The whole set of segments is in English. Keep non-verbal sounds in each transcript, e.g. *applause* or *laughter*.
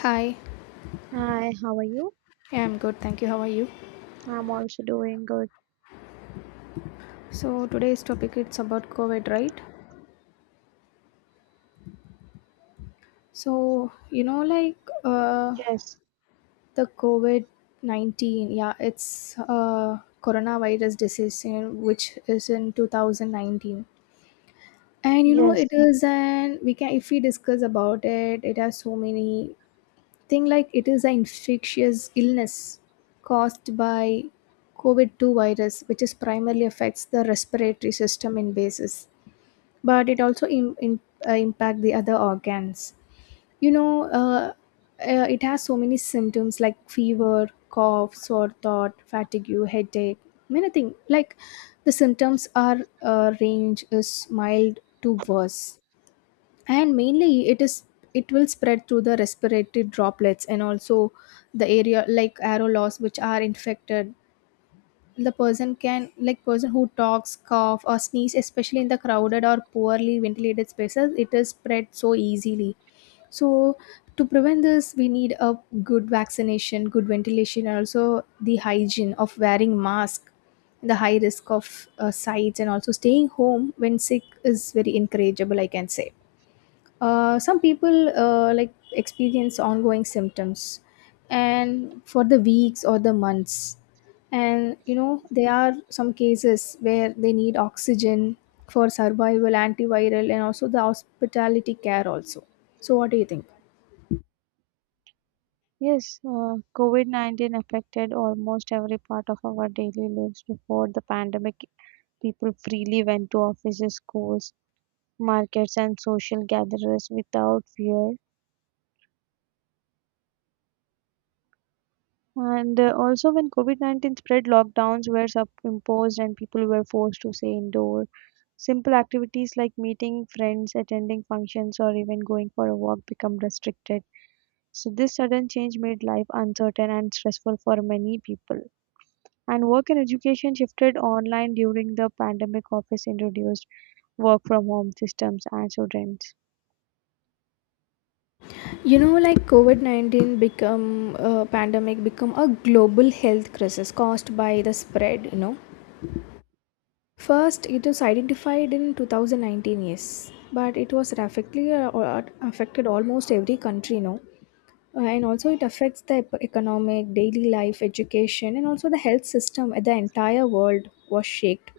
Hi, Hi, how are you? yeah, I'm good. Thank you. How are you? I'm also doing good. So today's topic it's about COVID, right? So you know, like uh, Yes, the COVID 19. Yeah, it's coronavirus disease, you know, which is in 2019. And you know, yes, it is an we can if we discuss about it, it has so many thing like it is an infectious illness caused by COVID two virus, which is primarily affects the respiratory system in basis, but it also impact the other organs, you know, it has so many symptoms like fever, cough, sore throat, fatigue, headache, many things like the symptoms are range is mild to worse, and mainly it is it will spread through the respiratory droplets, and also the area like aerosols which are infected the person can, like person who talks, cough, or sneeze, especially in the crowded or poorly ventilated spaces, it is spread so easily. So to prevent this, we need a good vaccination, good ventilation, and also the hygiene of wearing mask, the high risk of sites, and also staying home when sick is very encourageable, I can say. Some people like experience ongoing symptoms and for the weeks or the months, and you know there are some cases where they need oxygen for survival, antiviral, and also the hospitality care also. So what do you think? yes. COVID-19 affected almost every part of our daily lives before the pandemic. People freely went to offices, schools, markets, and social gatherings without fear. And also, when COVID-19 spread, lockdowns were imposed and people were forced to stay indoors. Simple activities like meeting friends, attending functions, or even going for a walk become restricted. So this sudden change made life uncertain and stressful for many people. And work and education shifted online during the pandemic. Office introduced work from home systems and students. You know, like covid-19 become pandemic, become a global health crisis caused by the spread, you know. First, it was identified in 2019, yes, but it was rapidly affected almost every country now. And also, it affects the economic, daily life, education, and also the health system. The entire world was shaked.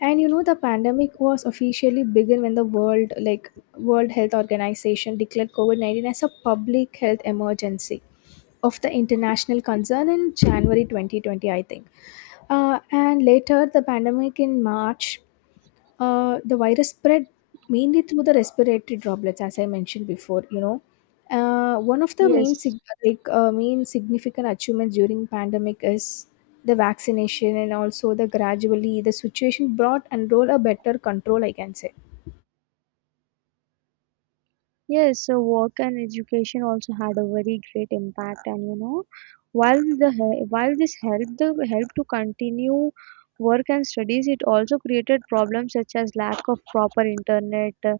And you know, the pandemic was officially begun when the world, like World Health Organization, declared COVID-19 as a public health emergency of the international concern in January 2020, I think. And later, the pandemic in March, the virus spread mainly through the respiratory droplets, as I mentioned before. You know, one of the main Yes, like main significant achievements during pandemic is the vaccination, and also the gradually the situation brought and roll a better control, I can say. Yes, so work and education also had a very great impact, and you know, while this helped the help to continue work and studies, it also created problems such as lack of proper internet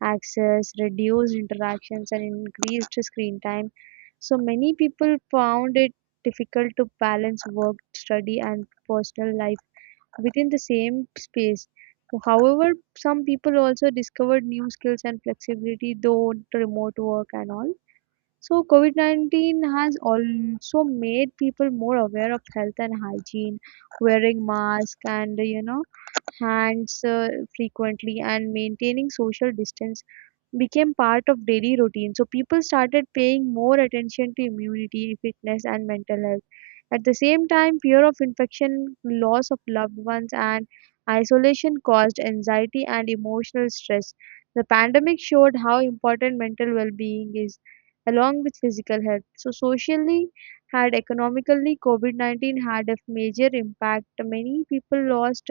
access, reduced interactions, and increased screen time. So many people found it difficult to balance work, study, and personal life within the same space. However, some people also discovered new skills and flexibility, though remote work and all. So, COVID COVID-19 has also made people more aware of health and hygiene, wearing masks, and you know, hands frequently and maintaining social distance became part of daily routine. So people started paying more attention to immunity, fitness, and mental health. At the same time, fear of infection, loss of loved ones, and isolation caused anxiety and emotional stress. The pandemic showed how important mental well being is, along with physical health. So, socially and economically, COVID COVID-19 had a major impact. Many people lost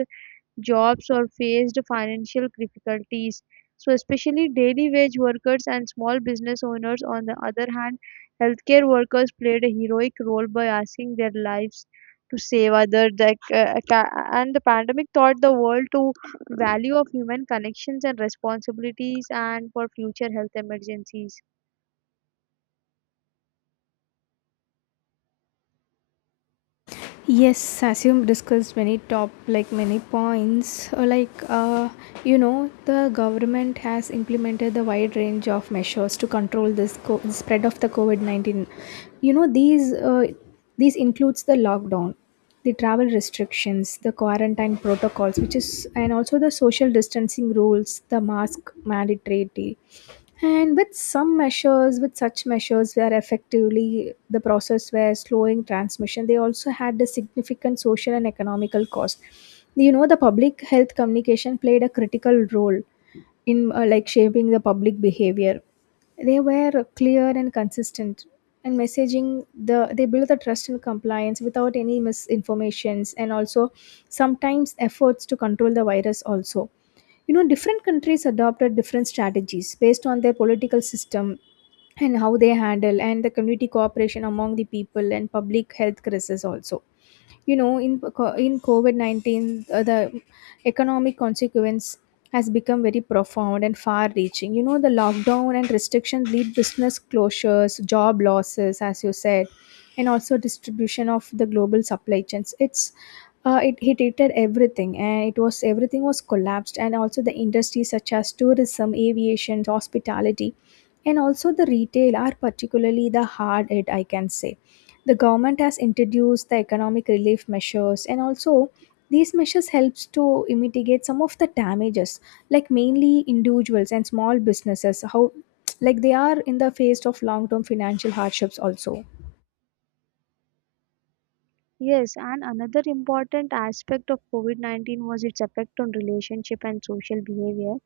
jobs or faced financial difficulties. So, especially daily wage workers and small business owners, on the other hand, healthcare workers played a heroic role by asking their lives to save others. And the pandemic taught the world to value of human connections and responsibilities and for future health emergencies. Yes, as you discussed many top like many points, you know, the government has implemented the wide range of measures to control this spread of the COVID 19. You know, these includes the lockdown, the travel restrictions, the quarantine protocols, which is, and also the social distancing rules, the mask mandatory, and with some measures, with such measures were effectively the process were slowing transmission, they also had a significant social and economical cost. You know, the public health communication played a critical role in like shaping the public behavior. They were clear and consistent, and messaging the they built the trust and compliance without any misinformations, and also sometimes efforts to control the virus also. You know, different countries adopted different strategies based on their political system, and how they handle and the community cooperation among the people and public health crisis also. You know, in covid-19, the economic consequence has become very profound and far reaching. You know, the lockdown and restrictions lead business closures, job losses as you said, and also distribution of the global supply chains. It's it hit it at everything, and it was everything was collapsed, and also the industries such as tourism, aviation, hospitality, and also the retail are particularly the hard hit, I can say. The government has introduced the economic relief measures, and also these measures helps to mitigate some of the damages, like mainly individuals and small businesses, how *tsk* like they are in the face of long term financial hardships also. Yes, and another important aspect of COVID COVID-19 was its effect on relationship and social behavior.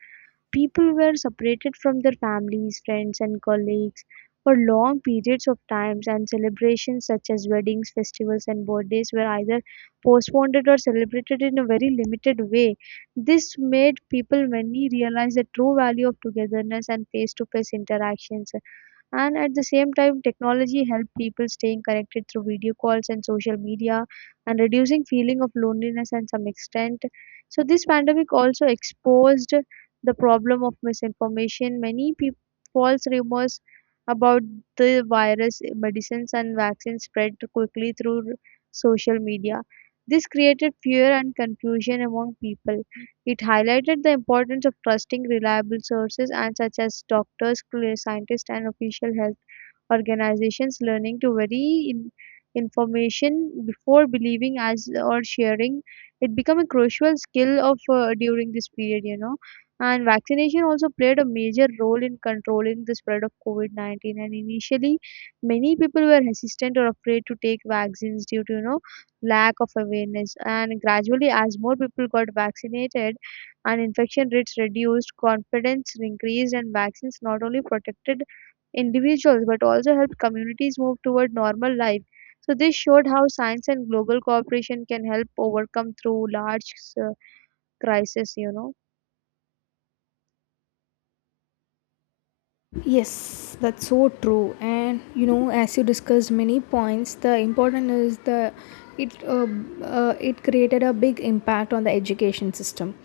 People were separated from their families, friends, and colleagues for long periods of times, and celebrations such as weddings, festivals, and birthdays were either postponed or celebrated in a very limited way. This made people many realize the true value of togetherness and face to face interactions, and at the same time, technology helped people staying connected through video calls and social media and reducing feeling of loneliness and some extent. So this pandemic also exposed the problem of misinformation. Many people false rumors about the virus, medicines, and vaccines spread quickly through social media. This created fear and confusion among people. It highlighted the importance of trusting reliable sources and such as doctors, scientists, and official health organizations. Learning to vary in information before believing as or sharing it become a crucial skill of during this period, you know. And vaccination also played a major role in controlling the spread of covid-19, and initially many people were hesitant or afraid to take vaccines due to, you know, lack of awareness, and gradually as more people got vaccinated and infection rates reduced, confidence increased, and vaccines not only protected individuals but also helped communities move toward normal life. So, this showed how science and global cooperation can help overcome through large uh, crisis, you know. Yes, that's so true. And you know, as you discussed many points, the important is the it uh, it created a big impact on the education system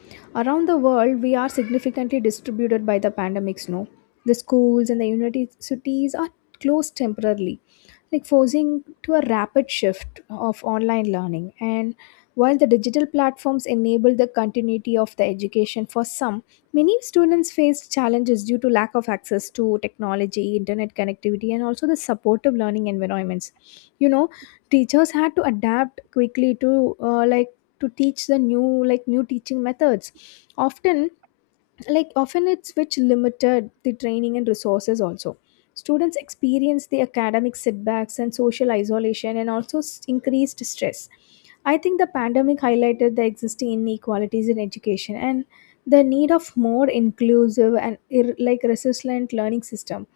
around the world. We are significantly distributed by the pandemic snow. The schools and the universities are closed temporarily, like forcing to a rapid shift of online learning. And while the digital platforms enable the continuity of the education for some, many students faced challenges due to lack of access to technology, internet connectivity, and also the supportive learning environments. You know, teachers had to adapt quickly to like to teach the new like new teaching methods. Often, like often it's which limited the training and resources also. Students experience the academic setbacks and social isolation, and also increased stress. I think the pandemic highlighted the existing inequalities in education and the need of more inclusive and like resilient learning system.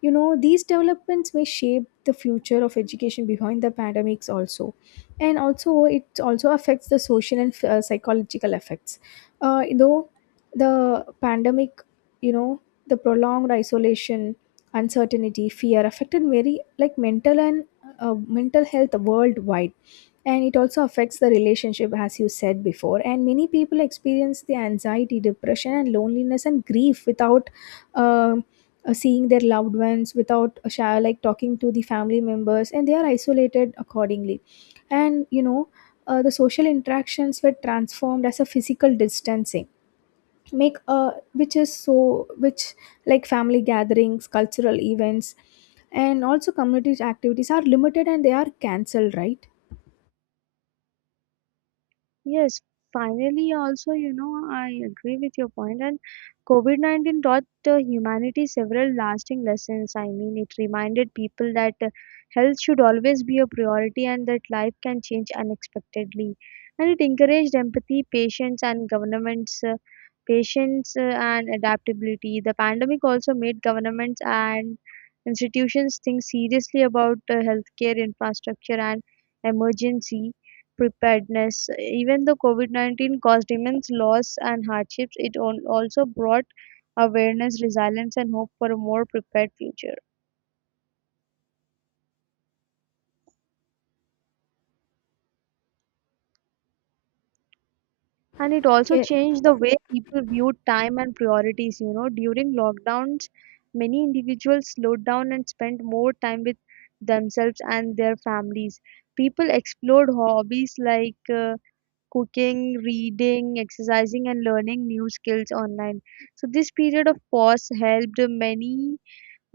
You know, these developments may shape the future of education behind the pandemics also, and also it also affects the social and psychological effects though the pandemic, you know, the prolonged isolation, uncertainty, fear affected very like mental and uh, mental health worldwide, and it also affects the relationship as you said before, and many people experience the anxiety, depression, and loneliness, and grief without um, seeing their loved ones, without a share, like talking to the family members, and they are isolated accordingly. And you know, the social interactions were transformed as a physical distancing make, which is so which like family gatherings, cultural events, and also community activities are limited and they are cancelled, right? Yes, finally, also, you know, I agree with your point. And COVID-19 taught humanity several lasting lessons. I mean, it reminded people that health should always be a priority and that life can change unexpectedly. And it encouraged empathy, patience, and governments. Patience and adaptability. The pandemic also made governments and institutions think seriously about healthcare infrastructure and emergency preparedness. Even though COVID COVID-19 caused immense loss and hardships, it also brought awareness, resilience, and hope for a more prepared future. And it also Yeah. changed the way people viewed time and priorities. You know, during lockdowns, many individuals slowed down and spent more time with themselves and their families. People explored hobbies like cooking, reading, exercising, and learning new skills online. So, this period of pause helped many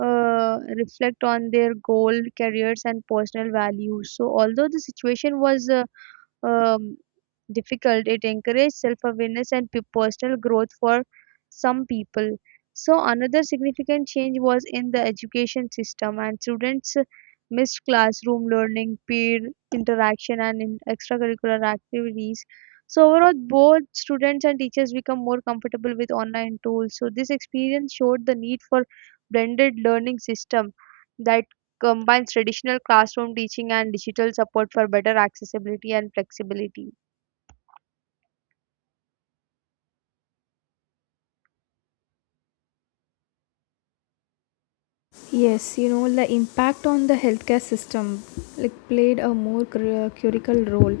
reflect on their goal, careers, and personal values. So, although the situation was um, difficult. It encourages self awareness and personal growth for some people. So, another significant change was in the education system, and students missed classroom learning, peer interaction, and in extracurricular activities. So, overall, both students and teachers become more comfortable with online tools. So, this experience showed the need for blended learning system that combines traditional classroom teaching and digital support for better accessibility and flexibility. Yes, you know, the impact on the healthcare system like played a more critical role.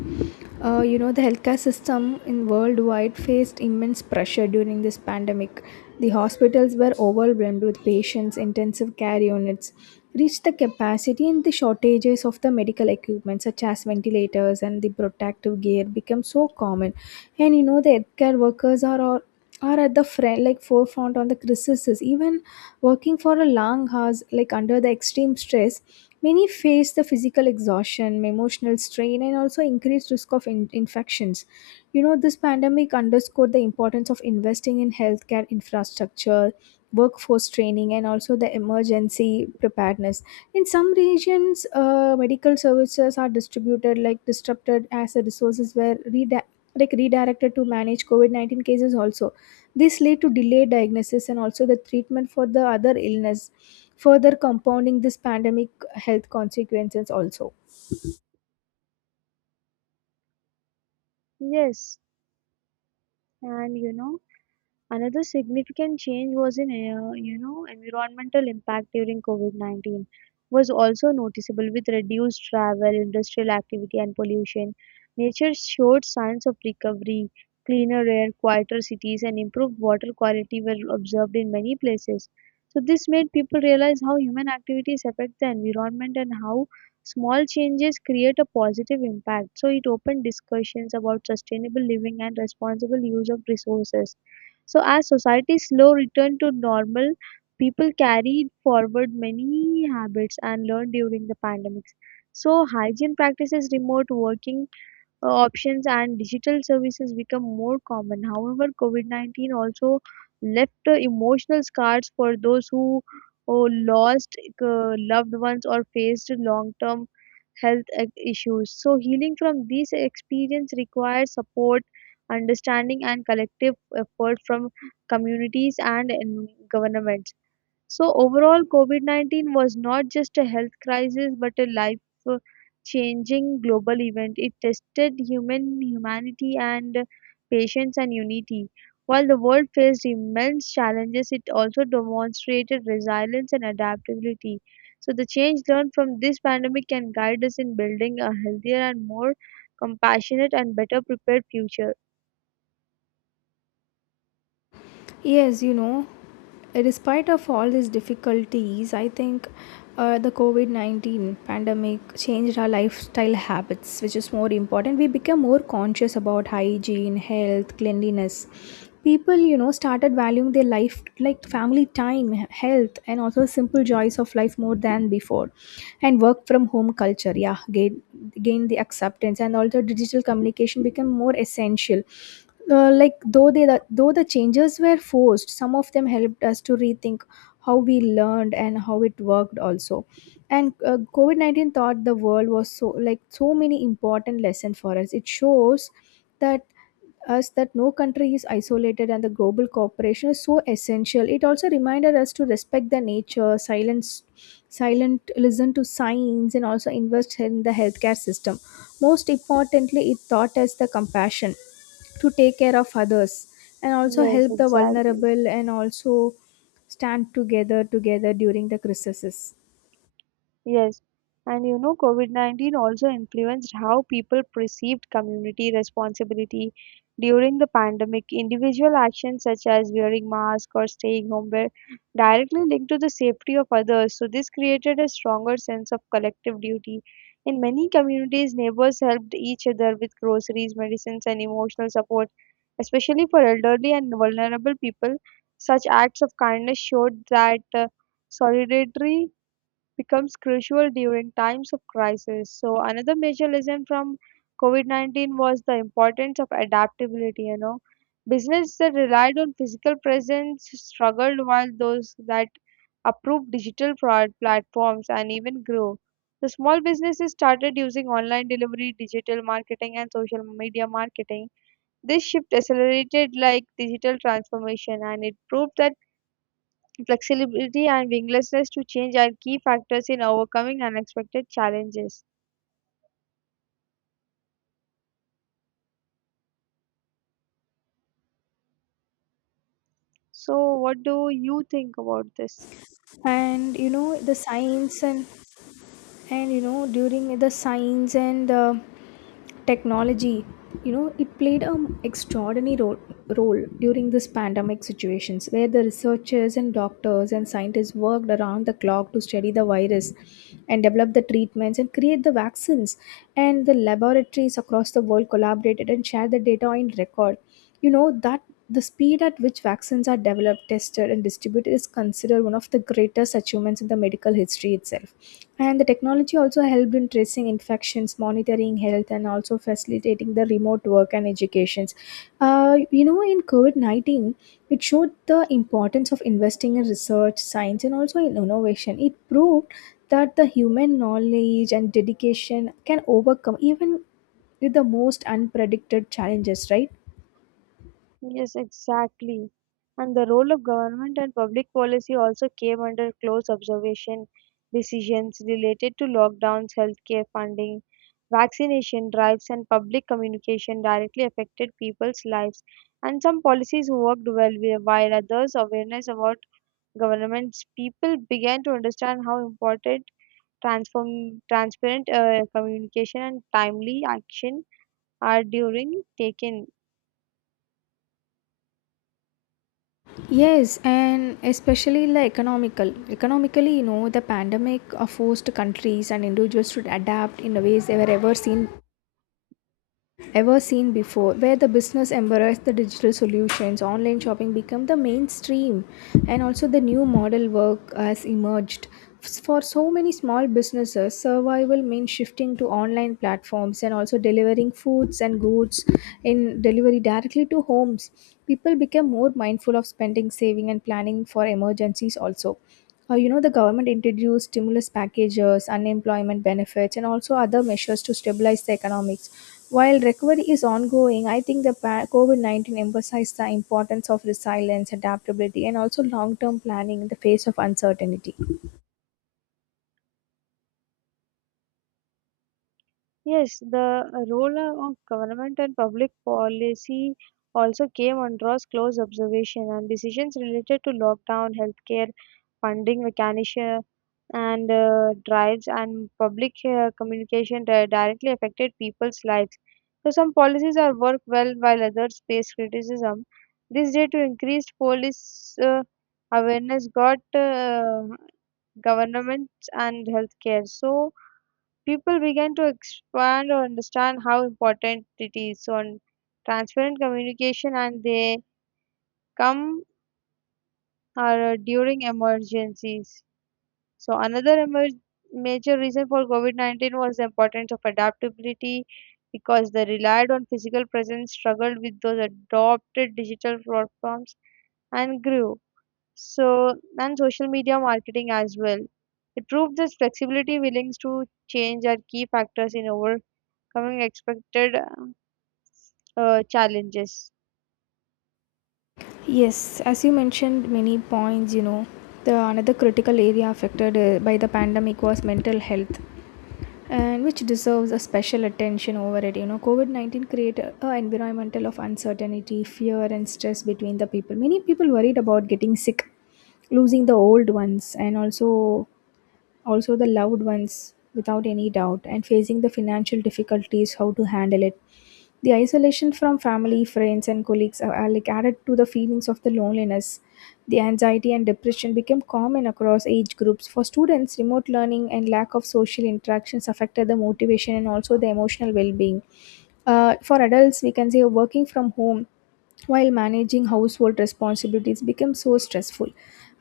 You know, the healthcare system in worldwide faced immense pressure during this pandemic. The hospitals were overwhelmed with patients, intensive care units reached the capacity, and the shortages of the medical equipment such as ventilators and the protective gear become so common. And you know, the healthcare workers are all are at the front like forefront on the crisis, even working for a long hours, like under the extreme stress, many face the physical exhaustion, emotional strain, and also increased risk of infections. You know, this pandemic underscored the importance of investing in healthcare infrastructure, workforce training, and also the emergency preparedness. In some regions, medical services are distributed like disrupted as the resources were like redirected to manage COVID 19 cases also. This lead to delayed diagnosis and also the treatment for the other illness, further compounding this pandemic health consequences also. Yes, and you know. Another significant change was in, you know, environmental impact during COVID-19 was also noticeable with reduced travel, industrial activity, and pollution. Nature showed signs of recovery. Cleaner air, quieter cities, and improved water quality were observed in many places. So this made people realize how human activities affect the environment and how small changes create a positive impact. So it opened discussions about sustainable living and responsible use of resources. So as society's slow return to normal, people carried forward many habits and learned during the pandemics. So hygiene practices, remote working options, and digital services become more common. However, COVID-19 also left emotional scars for those who lost loved ones or faced long-term health issues. So, healing from these experience requires support, understanding, and collective effort from communities and in governments. So overall, COVID-19 was not just a health crisis but a life-changing global event. It tested human humanity and patience and unity. While the world faced immense challenges, it also demonstrated resilience and adaptability. So the change learned from this pandemic can guide us in building a healthier and more compassionate and better prepared future. Yes, you know, despite of all these difficulties, I think the COVID 19 pandemic changed our lifestyle habits, which is more important. We became more conscious about hygiene, health, cleanliness. People, you know, started valuing their life like family time, health, and also simple joys of life more than before. And work from home culture, yeah, gained the acceptance, and also digital communication became more essential. Like though though the changes were forced, some of them helped us to rethink how we learned and how it worked also. And covid-19 taught the world, was so like so many important lessons for us. It shows that us that no country is isolated and the global cooperation is so essential. It also reminded us to respect the nature, silence silent, listen to science, and also invest in the healthcare system. Most importantly, it taught us the compassion to take care of others, and also Yes, help the exactly. vulnerable, and also stand together during the crisis. Yes, and you know, COVID-19 also influenced how people perceived community responsibility. During the pandemic, individual actions such as wearing masks or staying home were directly linked to the safety of others, so this created a stronger sense of collective duty. In many communities, neighbors helped each other with groceries, medicines, and emotional support, especially for elderly and vulnerable people. Such acts of kindness showed that solidarity becomes crucial during times of crisis. So another major lesson from COVID-19 was the importance of adaptability, you know. Business that relied on physical presence struggled while those that approved digital platforms and even grew. The small businesses started using online delivery, digital marketing, and social media marketing. This shift accelerated like digital transformation, and it proved that flexibility and willingness to change are key factors in overcoming unexpected challenges. So, what do you think about this? And you know, the science and you know during the science and technology, you know, it played an extraordinary role during this pandemic situations, where the researchers and doctors and scientists worked around the clock to study the virus, and develop the treatments, and create the vaccines, and the laboratories across the world collaborated and shared the data in record. You know that the speed at which vaccines are developed, tested, and distributed is considered one of the greatest achievements in the medical history itself. And the technology also helped in tracing infections, monitoring health, and also facilitating the remote work and educations. You know, in COVID 19, it showed the importance of investing in research, science, and also in innovation. It proved that the human knowledge and dedication can overcome even with the most unpredicted challenges, right? Yes, exactly. And the role of government and public policy also came under close observation. Decisions related to lockdowns, healthcare funding, vaccination drives, and public communication directly affected people's lives. And some policies worked well, while others, awareness about governments, people began to understand how important transform transparent communication and timely action are during taken. Yes, and especially like economical. Economically, you know, the pandemic forced countries and individuals to adapt in a ways they were ever seen before, where the business embrace the digital solutions, online shopping become the mainstream, and also the new model work has emerged. For so many small businesses, survival means shifting to online platforms, and also delivering foods and goods in delivery directly to homes. People become more mindful of spending, saving, and planning for emergencies also. You know, the government introduced stimulus packages, unemployment benefits, and also other measures to stabilize the economics. While recovery is ongoing, I think COVID 19 emphasized the importance of resilience, adaptability, and also long term planning in the face of uncertainty. Yes, the role of government and public policy also came under close observation, and decisions related to lockdown, healthcare, funding mechanism, and drives and public communication directly affected people's lives. So some policies are work well while others face criticism. This day to increased police awareness got governments and healthcare. So people began to expand or understand how important it is. So on transparent communication and they come during emergencies. So another major reason for COVID-19 was the importance of adaptability because they relied on physical presence, struggled with those adopted digital platforms and grew. So and social media marketing as well. It proved this flexibility, willingness to change are key factors in overcoming expected challenges. Yes, as you mentioned many points, you know, the another critical area affected by the pandemic was mental health, and which deserves a special attention over it. You know, COVID 19 created an environmental of uncertainty, fear, and stress between the people. Many people worried about getting sick, losing the old ones, and also the loved ones without any doubt and facing the financial difficulties, how to handle it. The isolation from family, friends and colleagues are like added to the feelings of the loneliness. The anxiety and depression became common across age groups. For students, remote learning and lack of social interactions affected the motivation and also the emotional well-being. For adults, we can say working from home while managing household responsibilities became so stressful.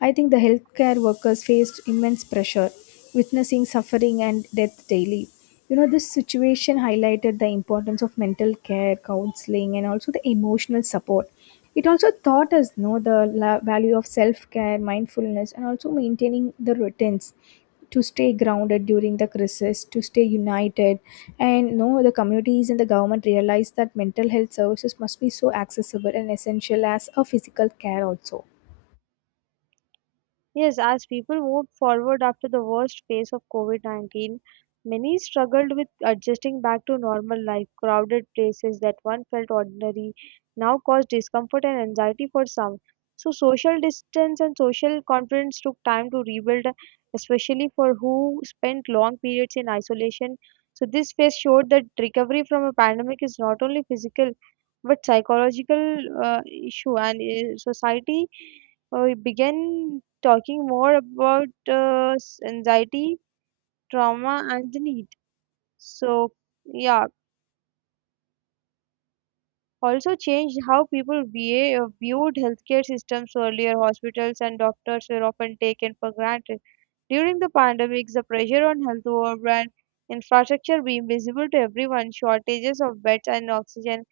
I think the healthcare workers faced immense pressure, witnessing suffering and death daily. You know, this situation highlighted the importance of mental care, counseling, and also the emotional support. It also taught us know value of self-care, mindfulness, and also maintaining the routines to stay grounded during the crisis, to stay united, and you know, the communities and the government realized that mental health services must be so accessible and essential as a physical care also. Yes, as people moved forward after the worst phase of COVID COVID-19, many struggled with adjusting back to normal life. Crowded places that once felt ordinary now cause discomfort and anxiety for some. So, social distance and social confidence took time to rebuild, especially for who spent long periods in isolation. So, this phase showed that recovery from a pandemic is not only physical but psychological issue, and society, we began talking more about anxiety, trauma, and the need. So, yeah, also changed how people viewed healthcare systems earlier. Hospitals and doctors were often taken for granted. During the pandemic, the pressure on health and infrastructure being visible to everyone, shortages of beds and oxygen,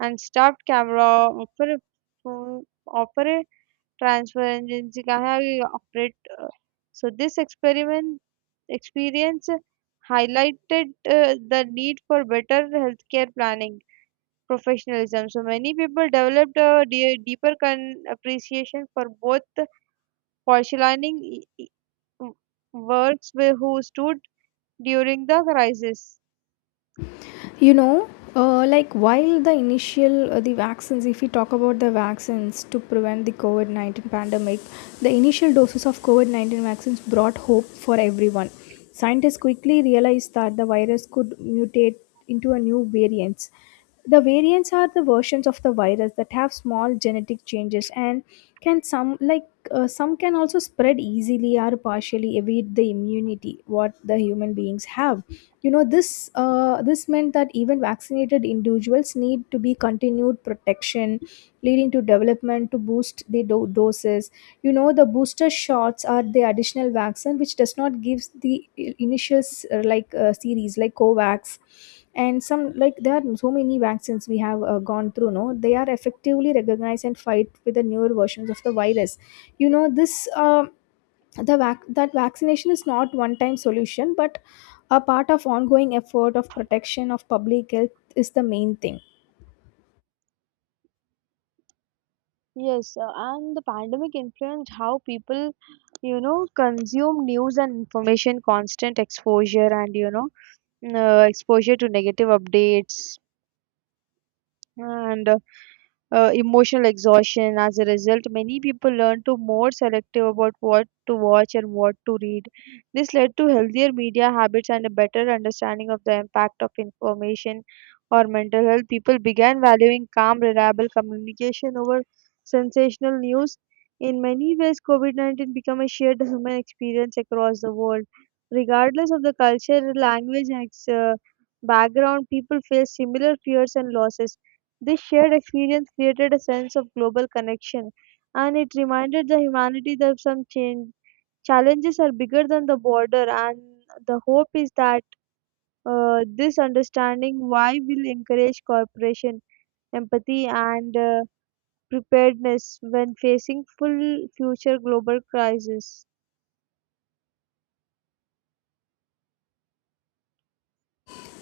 and staffed camera opera, transfer agency ka we operate. So this experiment experience highlighted the need for better healthcare planning professionalism. So many people developed a deeper appreciation for both postulining works who stood during the crisis. You know, like while the vaccines, if we talk about the vaccines to prevent the covid-19 pandemic, the initial doses of covid-19 vaccines brought hope for everyone. Scientists quickly realized that the virus could mutate into a new variants. The variants are the versions of the virus that have small genetic changes, and can some like some can also spread easily or partially evade the immunity what the human beings have. You know, this meant that even vaccinated individuals need to be continued protection, leading to development to boost the doses. You know, the booster shots are the additional vaccine which does not give the initial series like covax, and some like there are so many vaccines we have gone through, no, they are effectively recognized and fight with the newer versions of the virus. You know, that vaccination is not one time solution, but a part of ongoing effort of protection of public health is the main thing. Yes, and the pandemic influenced how people, you know, consume news and information, constant exposure, and you know, exposure to negative updates and emotional exhaustion. As a result, many people learn to more selective about what to watch and what to read. This led to healthier media habits and a better understanding of the impact of information or mental health. People began valuing calm, reliable communication over sensational news. In many ways, COVID COVID-19 became a shared human experience across the world. Regardless of the culture, language, and background, people face similar fears and losses. This shared experience created a sense of global connection, and it reminded the humanity that challenges are bigger than the border. And the hope is that this understanding why will encourage cooperation, empathy, and preparedness when facing full future global crisis.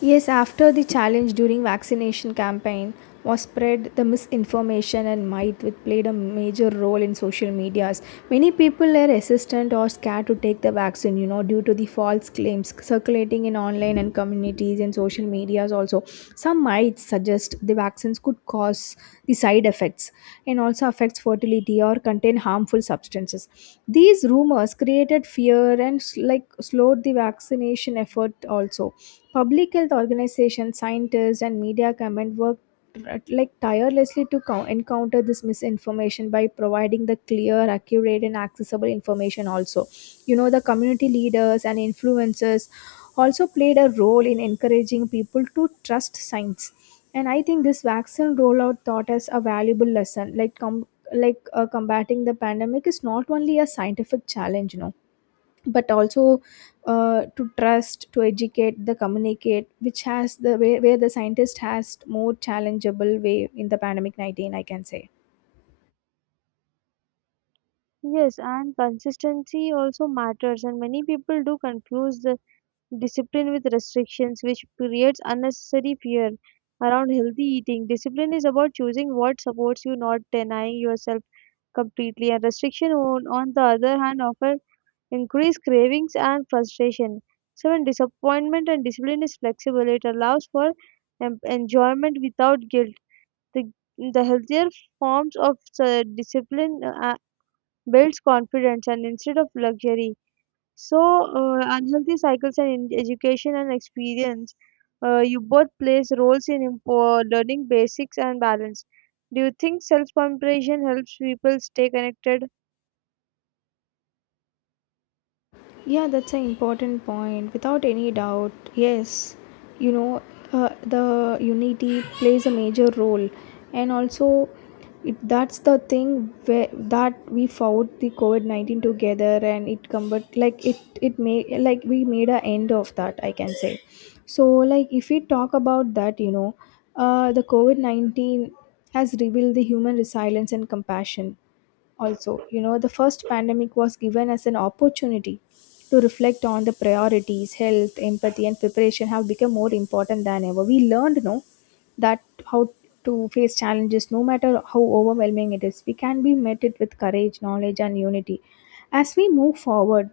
Yes, after the challenge during vaccination campaign was spread, the misinformation and might which played a major role in social medias. Many people were resistant or scared to take the vaccine, you know, due to the false claims circulating in online and communities and social medias also. Some myths suggest the vaccines could cause the side effects and also affects fertility or contain harmful substances. These rumors created fear and like slowed the vaccination effort also. Public health organizations, scientists, and media comment work like tirelessly to encounter this misinformation by providing the clear, accurate, and accessible information. Also, you know, the community leaders and influencers also played a role in encouraging people to trust science. And I think this vaccine rollout taught us a valuable lesson, like combating the pandemic is not only a scientific challenge, you know, but also to trust to educate the communicate which has the way where the scientist has more challengeable way in the pandemic 19, I can say. Yes, and consistency also matters, and many people do confuse the discipline with restrictions, which creates unnecessary fear around healthy eating. Discipline is about choosing what supports you, not denying yourself completely. And restriction, on the other hand, often increase cravings and frustration. So, when disappointment and discipline is flexible, it allows for enjoyment without guilt. The, the healthier forms of discipline builds confidence and instead of luxury. So, unhealthy cycles and in education and experience, you both plays roles in learning basics and balance. Do you think self-compassion helps people stay connected? Yeah, that's an important point, without any doubt. Yes, you know, the unity plays a major role, and also it, that's the thing where, that we fought the COVID 19 together, and it combat like it made like we made a end of that, I can say. So like if we talk about that, you know, the COVID 19 has revealed the human resilience and compassion also. You know, the first pandemic was given as an opportunity to reflect on the priorities. Health, empathy, and preparation have become more important than ever. We learned, no, that how to face challenges, no matter how overwhelming it is, we can be met it with courage, knowledge, and unity. As we move forward,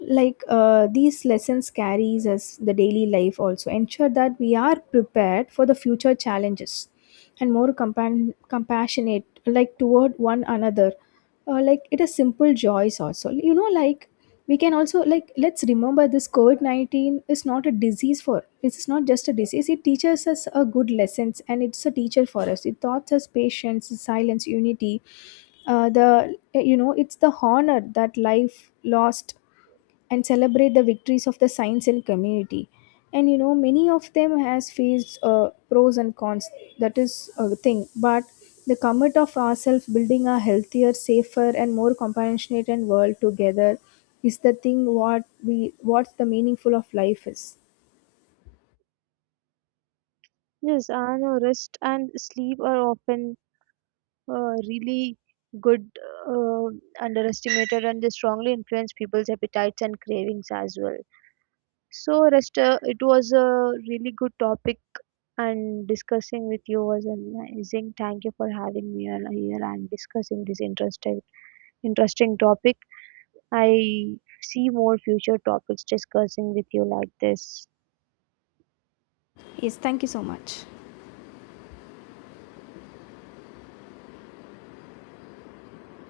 these lessons carries us the daily life also, ensure that we are prepared for the future challenges and more compassionate like toward one another, like it is simple joys also, you know, like we can also like, let's remember this covid-19 is not a disease for, it's not just a disease, it teaches us a good lessons and it's a teacher for us. It taught us patience, silence, unity. The, you know, it's the honor that life lost, and celebrate the victories of the science and community. And you know, many of them has faced pros and cons, that is a thing, but the commit of ourselves building a healthier, safer and more compassionate and world together is the thing what we, what the meaningful of life is. Yes, I know rest and sleep are often really good, uh, underestimated, and they strongly influence people's appetites and cravings as well. So, rest, it was a really good topic, and discussing with you was amazing. Thank you for having me on here and discussing this interesting topic. I see more future topics discussing with you like this. Yes, thank you so much.